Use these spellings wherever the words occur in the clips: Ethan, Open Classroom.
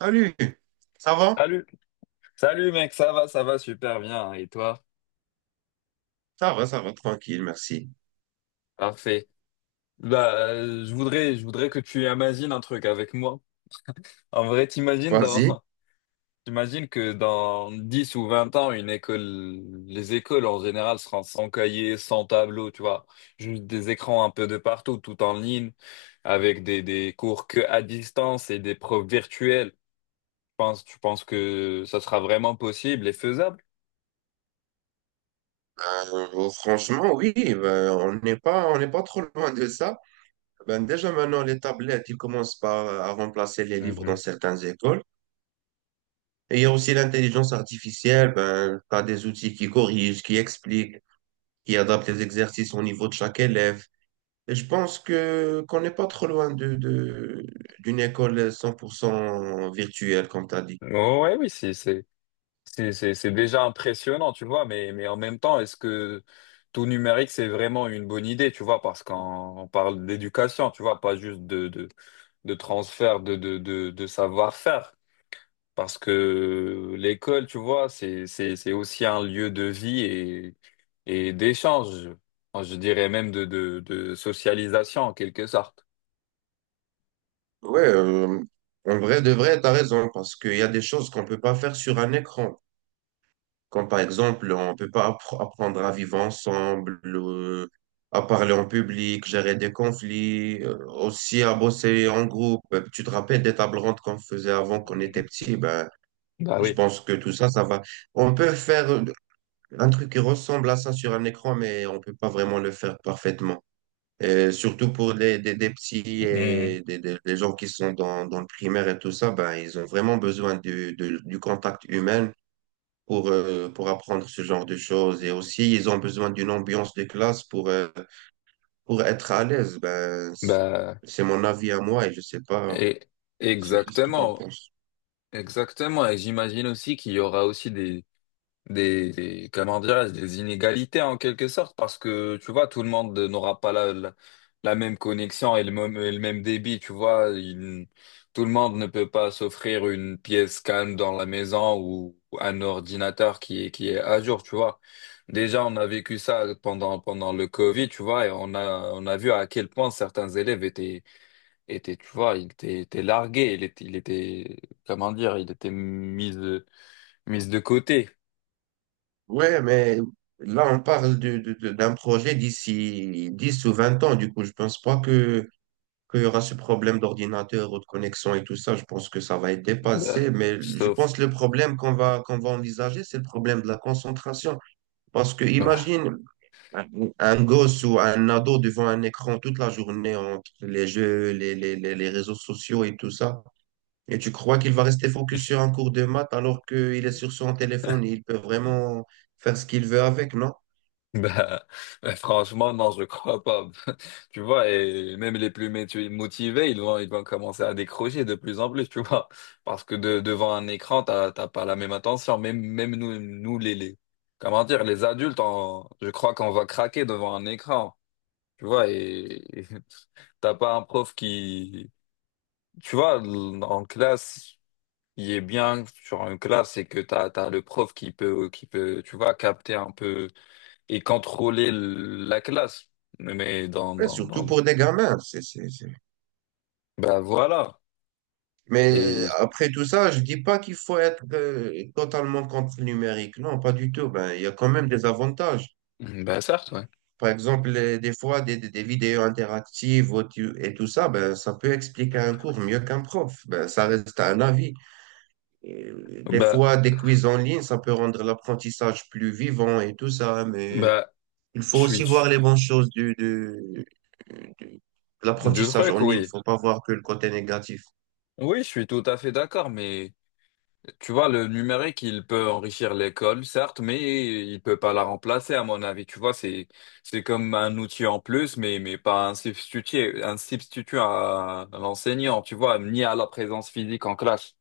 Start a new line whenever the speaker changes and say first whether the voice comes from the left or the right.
right: Salut, ça va?
left: Salut, salut mec, ça va super bien. Hein. Et toi?
right: Ça va, ça va, tranquille, merci.
left: Parfait. Bah, je voudrais que tu imagines un truc avec moi. En vrai,
right: Vas-y.
left: t'imagines que dans 10 ou 20 ans, les écoles en général seront sans cahier, sans tableau, tu vois. Juste des écrans un peu de partout, tout en ligne, avec des cours que à distance et des profs virtuels. Tu penses que ça sera vraiment possible et faisable?
right: Franchement, oui, ben, on n'est pas trop loin de ça. Ben, déjà maintenant, les tablettes, ils commencent par à remplacer les livres dans
left: Mhm.
right: certaines écoles. Et il y a aussi l'intelligence artificielle, ben, tu as des outils qui corrigent, qui expliquent, qui adaptent les exercices au niveau de chaque élève. Et je pense que qu'on n'est pas trop loin d'une école 100% virtuelle, comme tu as dit.
left: Ouais, oui, c'est déjà impressionnant, tu vois, mais en même temps, est-ce que tout numérique, c'est vraiment une bonne idée, tu vois, parce qu'on parle d'éducation, tu vois, pas juste de, de transfert de savoir-faire. Parce que l'école, tu vois, c'est aussi un lieu de vie et d'échange, enfin, je dirais même de, de socialisation en quelque sorte.
right: Ouais, euh, En vrai, de vrai, t'as raison, parce qu'il y a des choses qu'on peut pas faire sur un écran. Comme par exemple, on peut pas apprendre à vivre ensemble, à parler en public, gérer des conflits, aussi à bosser en groupe. Tu te rappelles des tables rondes qu'on faisait avant qu'on était
left: Mhm.
right: petit? Ben,
left: Bah
right: je
left: oui.
right: pense que tout ça, ça va. On peut faire un truc qui ressemble à ça sur un écran, mais on peut pas vraiment le faire parfaitement. Et surtout pour des petits
left: Mhm.
right: et des gens qui sont dans le primaire et tout ça, ben, ils ont vraiment besoin du contact humain pour apprendre ce genre de choses. Et aussi, ils ont besoin d'une ambiance de classe pour être à l'aise. Ben, c'est
left: Bah,
right: c'est mon avis à moi et
left: et,
right: je sais pas ce que tu en
left: exactement.
right: penses.
left: Exactement, et j'imagine aussi qu'il y aura aussi des, comment dirais-je, des inégalités en quelque sorte, parce que tu vois, tout le monde n'aura pas la, la même connexion et le même débit, tu vois. Tout le monde ne peut pas s'offrir une pièce calme dans la maison ou un ordinateur qui est à jour, tu vois. Déjà, on a vécu ça pendant le Covid, tu vois, et on a vu à quel point certains élèves tu vois, il était largué, comment dire, il était mis de côté.
right: Ouais, mais là, on parle d'un projet d'ici 10 ou 20 ans. Du coup, je pense pas que qu'il y aura ce problème d'ordinateur ou de connexion et tout ça, je pense que ça va être
left: Bah,
right: dépassé. Mais je
left: sauf,
right: pense que le problème qu'on va envisager, c'est le problème de la concentration. Parce que
left: bah,
right: imagine un un gosse ou un ado devant un écran toute la journée entre les jeux, les réseaux sociaux et tout ça. Et tu crois qu'il va rester focus sur un cours de maths alors qu'il est sur son téléphone et il peut vraiment faire ce qu'il veut avec, non?
left: bah, franchement, non, je crois pas. Tu vois, même les plus métu- motivés, ils vont commencer à décrocher de plus en plus, tu vois. Parce que de- devant un écran, t'as, t'as pas la même attention. Même, même nous, nous, les, comment dire, les adultes, on- je crois qu'on va craquer devant un écran. Tu vois, et et t'as pas un prof qui, tu vois, l- en classe, il est bien sur une classe, c'est que t'as le prof qui peut, tu vois, capter un peu et contrôler la classe. Mais dans,
right: Et
left: dans,
right: surtout
left: dans,
right: pour des gamins,
left: bah voilà.
right: mais
left: Et,
right: après tout ça, je dis pas qu'il faut être totalement contre le numérique. Non, pas du tout. Ben, il y a quand même des avantages.
left: Bah certes, ouais.
right: Par exemple, des fois, des vidéos interactives et tout ça, ben, ça peut expliquer un cours mieux qu'un prof. Ben, ça reste un avis. Et, des
left: Bah,
right: fois, des quiz en ligne, ça peut rendre l'apprentissage plus vivant et tout ça. Mais
left: bah,
right: il
left: je
right: faut aussi
left: suis,
right: voir les bonnes choses du- de
left: deux
right: l'apprentissage
left: trucs,
right: en ligne. Il
left: oui.
right: faut pas voir que le côté négatif.
left: Oui, je suis tout à fait d'accord, mais. Tu vois, le numérique, il peut enrichir l'école, certes, mais il peut pas la remplacer, à mon avis. Tu vois, c'est comme un outil en plus, mais pas un substitut, un substitut à l'enseignant, tu vois, ni à la présence physique en classe.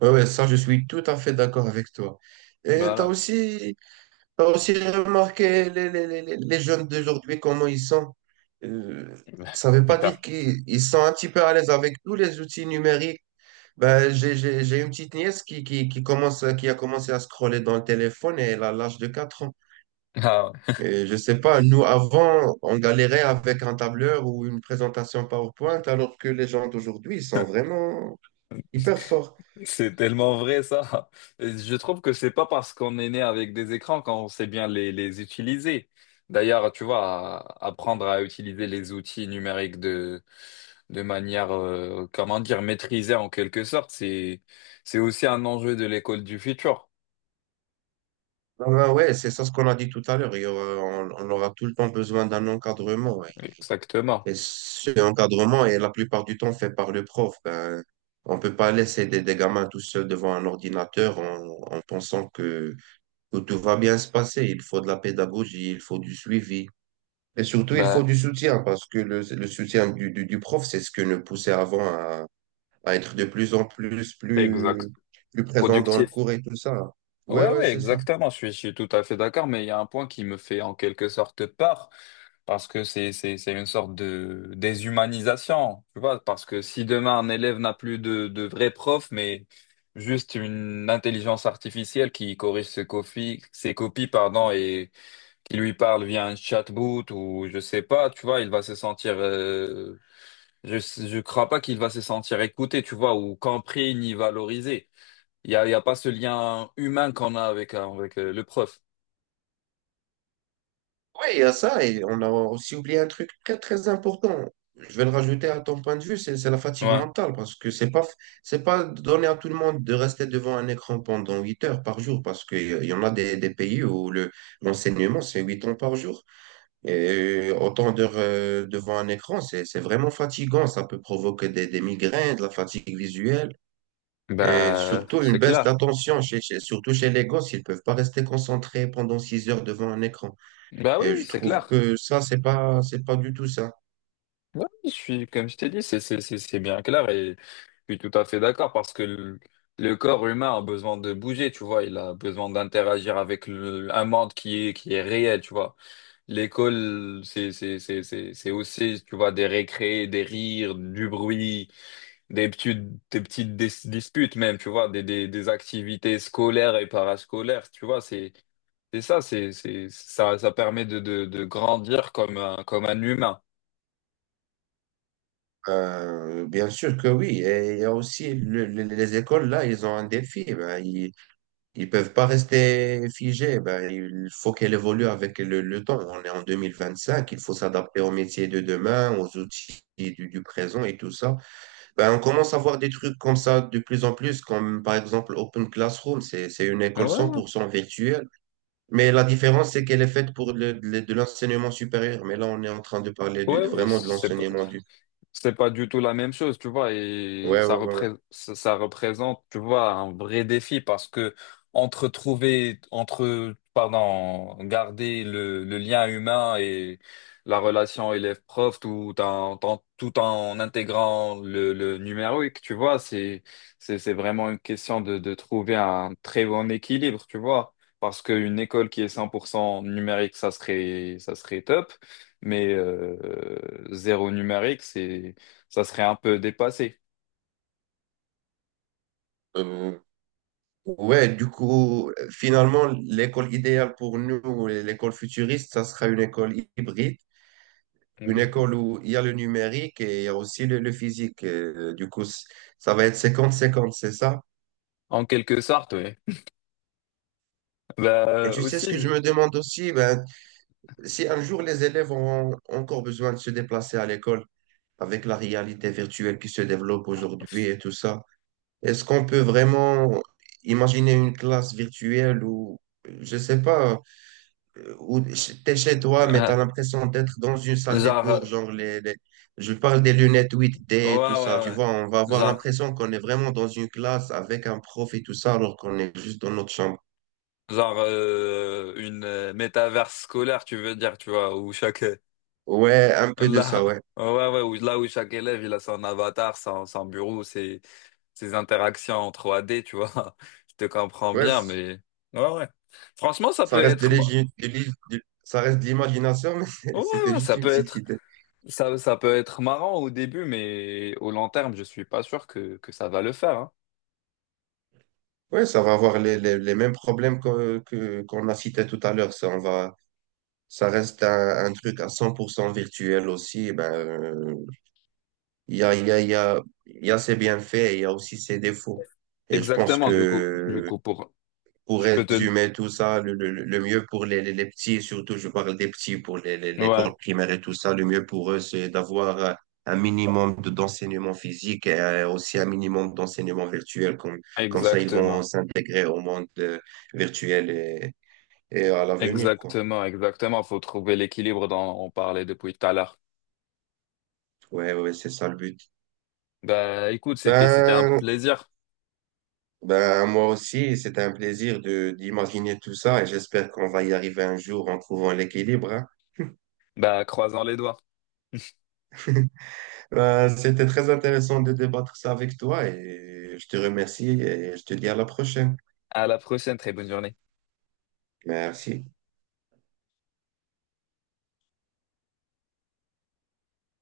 right: Oui, ouais, ouais, ça, je suis tout à fait d'accord avec toi. Et tu as
left: Voilà.
right: aussi T'as aussi remarqué les jeunes d'aujourd'hui, comment ils sont. Euh, Ça ne veut pas dire
left: Hyper.
right: qu'ils ils sont un petit peu à l'aise avec tous les outils numériques. Ben, j'ai une petite nièce qui qui a commencé à scroller dans le téléphone et elle a l'âge de 4 ans.
left: Ah.
right: Et je sais pas, nous, avant, on galérait avec un tableur ou une présentation PowerPoint, alors que les gens d'aujourd'hui, ils sont vraiment hyper forts.
left: C'est tellement vrai ça. Je trouve que c'est pas parce qu'on est né avec des écrans qu'on sait bien les utiliser. D'ailleurs, tu vois, apprendre à utiliser les outils numériques de manière, comment dire, maîtrisée en quelque sorte, c'est aussi un enjeu de l'école du futur.
right: Ah ben ouais, c'est ça ce qu'on a dit tout à l'heure. On aura tout le temps besoin d'un encadrement. Ouais.
left: Exactement.
right: Et ce encadrement est la plupart du temps fait par le prof. Ben, on peut pas laisser des gamins tout seuls devant un ordinateur en pensant que tout va bien se passer. Il faut de la pédagogie, il faut du suivi. Et surtout, il faut
left: Ben,
right: du soutien parce que le soutien du prof, c'est ce que nous poussait avant à être de plus en
left: exact.
right: plus présent dans le
left: Productif.
right: cours et tout ça. Ouais,
left: Ouais,
right: ouais,
left: ouais,
right: c'est ça.
left: exactement. Je suis tout à fait d'accord, mais il y a un point qui me fait en quelque sorte peur, parce que c'est une sorte de déshumanisation, tu vois, parce que si demain un élève n'a plus de vrai prof, mais juste une intelligence artificielle qui corrige ses copies, pardon, et qui lui parle via un chatbot ou je sais pas, tu vois, il va se sentir, je crois pas qu'il va se sentir écouté, tu vois, ou compris ni valorisé. Il y a pas ce lien humain qu'on a avec le prof.
right: Oui, il y a ça, et on a aussi oublié un truc très très important. Je vais le rajouter à ton point de vue, c'est la fatigue
left: Ouais.
right: mentale, parce que c'est pas donné à tout le monde de rester devant un écran pendant 8 heures par jour, parce qu'il y en a des pays où le l'enseignement c'est 8 heures par jour. Et autant d'heures devant un écran, c'est vraiment fatigant, ça peut provoquer des migraines, de la fatigue visuelle. Et
left: Bah,
right: surtout
left: c'est
right: une baisse
left: clair.
right: d'attention, surtout chez les gosses, ils peuvent pas rester concentrés pendant 6 heures devant un écran.
left: Bah oui,
right: Et
left: oui,
right: je
left: c'est
right: trouve
left: clair.
right: que ça, c'est pas du tout ça.
left: Ouais, comme je t'ai dit, c'est bien clair et je suis tout à fait d'accord parce que le corps humain a besoin de bouger, tu vois. Il a besoin d'interagir avec un monde qui est réel, tu vois. L'école, c'est aussi, tu vois, des récrés, des rires, du bruit. des petites, des petites disputes même, tu vois, des activités scolaires et parascolaires, tu vois, ça permet de, de grandir comme un humain.
right: Bien sûr que oui. Et il y a aussi les écoles, là, ils ont un défi. Ben, ils peuvent pas rester figés. Ben, il faut qu'elles évoluent avec le temps. On est en 2025. Il faut s'adapter aux métiers de demain, aux outils du présent et tout ça. Ben, on commence à voir des trucs comme ça de plus en plus, comme par exemple Open Classroom. C'est une
left: Ouais,
right: école cent
left: ouais,
right: pour cent virtuelle. Mais la différence, c'est qu'elle est faite pour de l'enseignement supérieur. Mais là, on est en train de parler
left: ouais, oui,
right: vraiment de l'enseignement du...
left: c'est pas du tout la même chose, tu vois, et
right: Ouais, ouais, ouais, ouais.
left: ça représente, tu vois, un vrai défi parce que entre, pardon, garder le lien humain et la relation élève-prof tout en intégrant le numérique, tu vois, c'est vraiment une question de trouver un très bon équilibre, tu vois, parce qu'une école qui est 100% numérique, ça serait top, mais zéro numérique, ça serait un peu dépassé.
right: Euh, ouais, du coup, finalement, l'école idéale pour nous, ou l'école futuriste, ça sera une école hybride, une
left: Mhm.
right: école où il y a le numérique et il y a aussi le physique. Et, du coup, ça va être 50-50, c'est ça?
left: En quelque sorte, oui. Bah,
right: Et tu sais
left: aussi,
right: ce que je me demande aussi? Ben, si un jour les élèves ont encore besoin de se déplacer à l'école avec la réalité virtuelle qui se développe aujourd'hui et tout ça, est-ce qu'on peut vraiment imaginer une classe virtuelle où, je sais pas, où t'es chez toi, mais
left: euh,
right: t'as l'impression d'être dans une salle des
left: genre,
right: cours, genre je parle des lunettes
left: ouais,
right: 8D et tout
left: ouais,
right: ça, tu
left: ouais.
right: vois, on va avoir
left: Genre,
right: l'impression qu'on est vraiment dans une classe avec un prof et tout ça, alors qu'on est juste dans notre chambre.
left: genre, une métaverse scolaire, tu veux dire, tu vois,
right: Ouais, un peu de
left: là,
right: ça, ouais.
left: ouais, ouais, là où chaque élève il a son avatar, son bureau, ses interactions en 3D, tu vois. Je te comprends bien,
right: Ouais,
left: mais ouais, ouais. Franchement, ça
right: ça
left: peut
right: reste de
left: être, mo-
right: l'égi- de l'é- de- ça reste de l'imagination, mais
left: ouais,
right: c'était
left: ouais,
right: juste
left: ça
right: une
left: peut
right: petite
left: être.
right: idée.
left: Ça peut être marrant au début, mais au long terme, je suis pas sûr que ça va le faire. Hein.
right: Oui, ça va avoir les mêmes problèmes qu'on a cités tout à l'heure. Ça reste un truc à 100% virtuel aussi. Eh ben, il y a, il y a, il y a, il y a ses bienfaits et il y a aussi ses défauts. Et je pense
left: Exactement, du coup, du
right: que
left: coup, pour,
right: pour
left: je peux te,
right: résumer tout ça, le mieux pour les petits, surtout je parle des petits pour
left: ouais,
right: l'école primaire et tout ça, le mieux pour eux, c'est d'avoir un minimum d'enseignement physique et aussi un minimum d'enseignement virtuel. Comme, comme ça, ils vont
left: exactement,
right: s'intégrer au monde virtuel et à l'avenir, quoi.
left: exactement, exactement. Faut trouver l'équilibre dont on parlait depuis tout à l'heure.
right: Ouais, ouais, c'est ça le but.
left: Bah, écoute, c'était un
right: Ben,
left: plaisir.
right: ben, moi aussi, c'est un plaisir de d'imaginer tout ça et j'espère qu'on va y arriver un jour en trouvant l'équilibre, hein.
left: Bah, croisons les doigts.
right: C'était très intéressant de débattre ça avec toi et je te remercie et je te dis à la prochaine.
left: À la prochaine, très bonne journée.
right: Merci.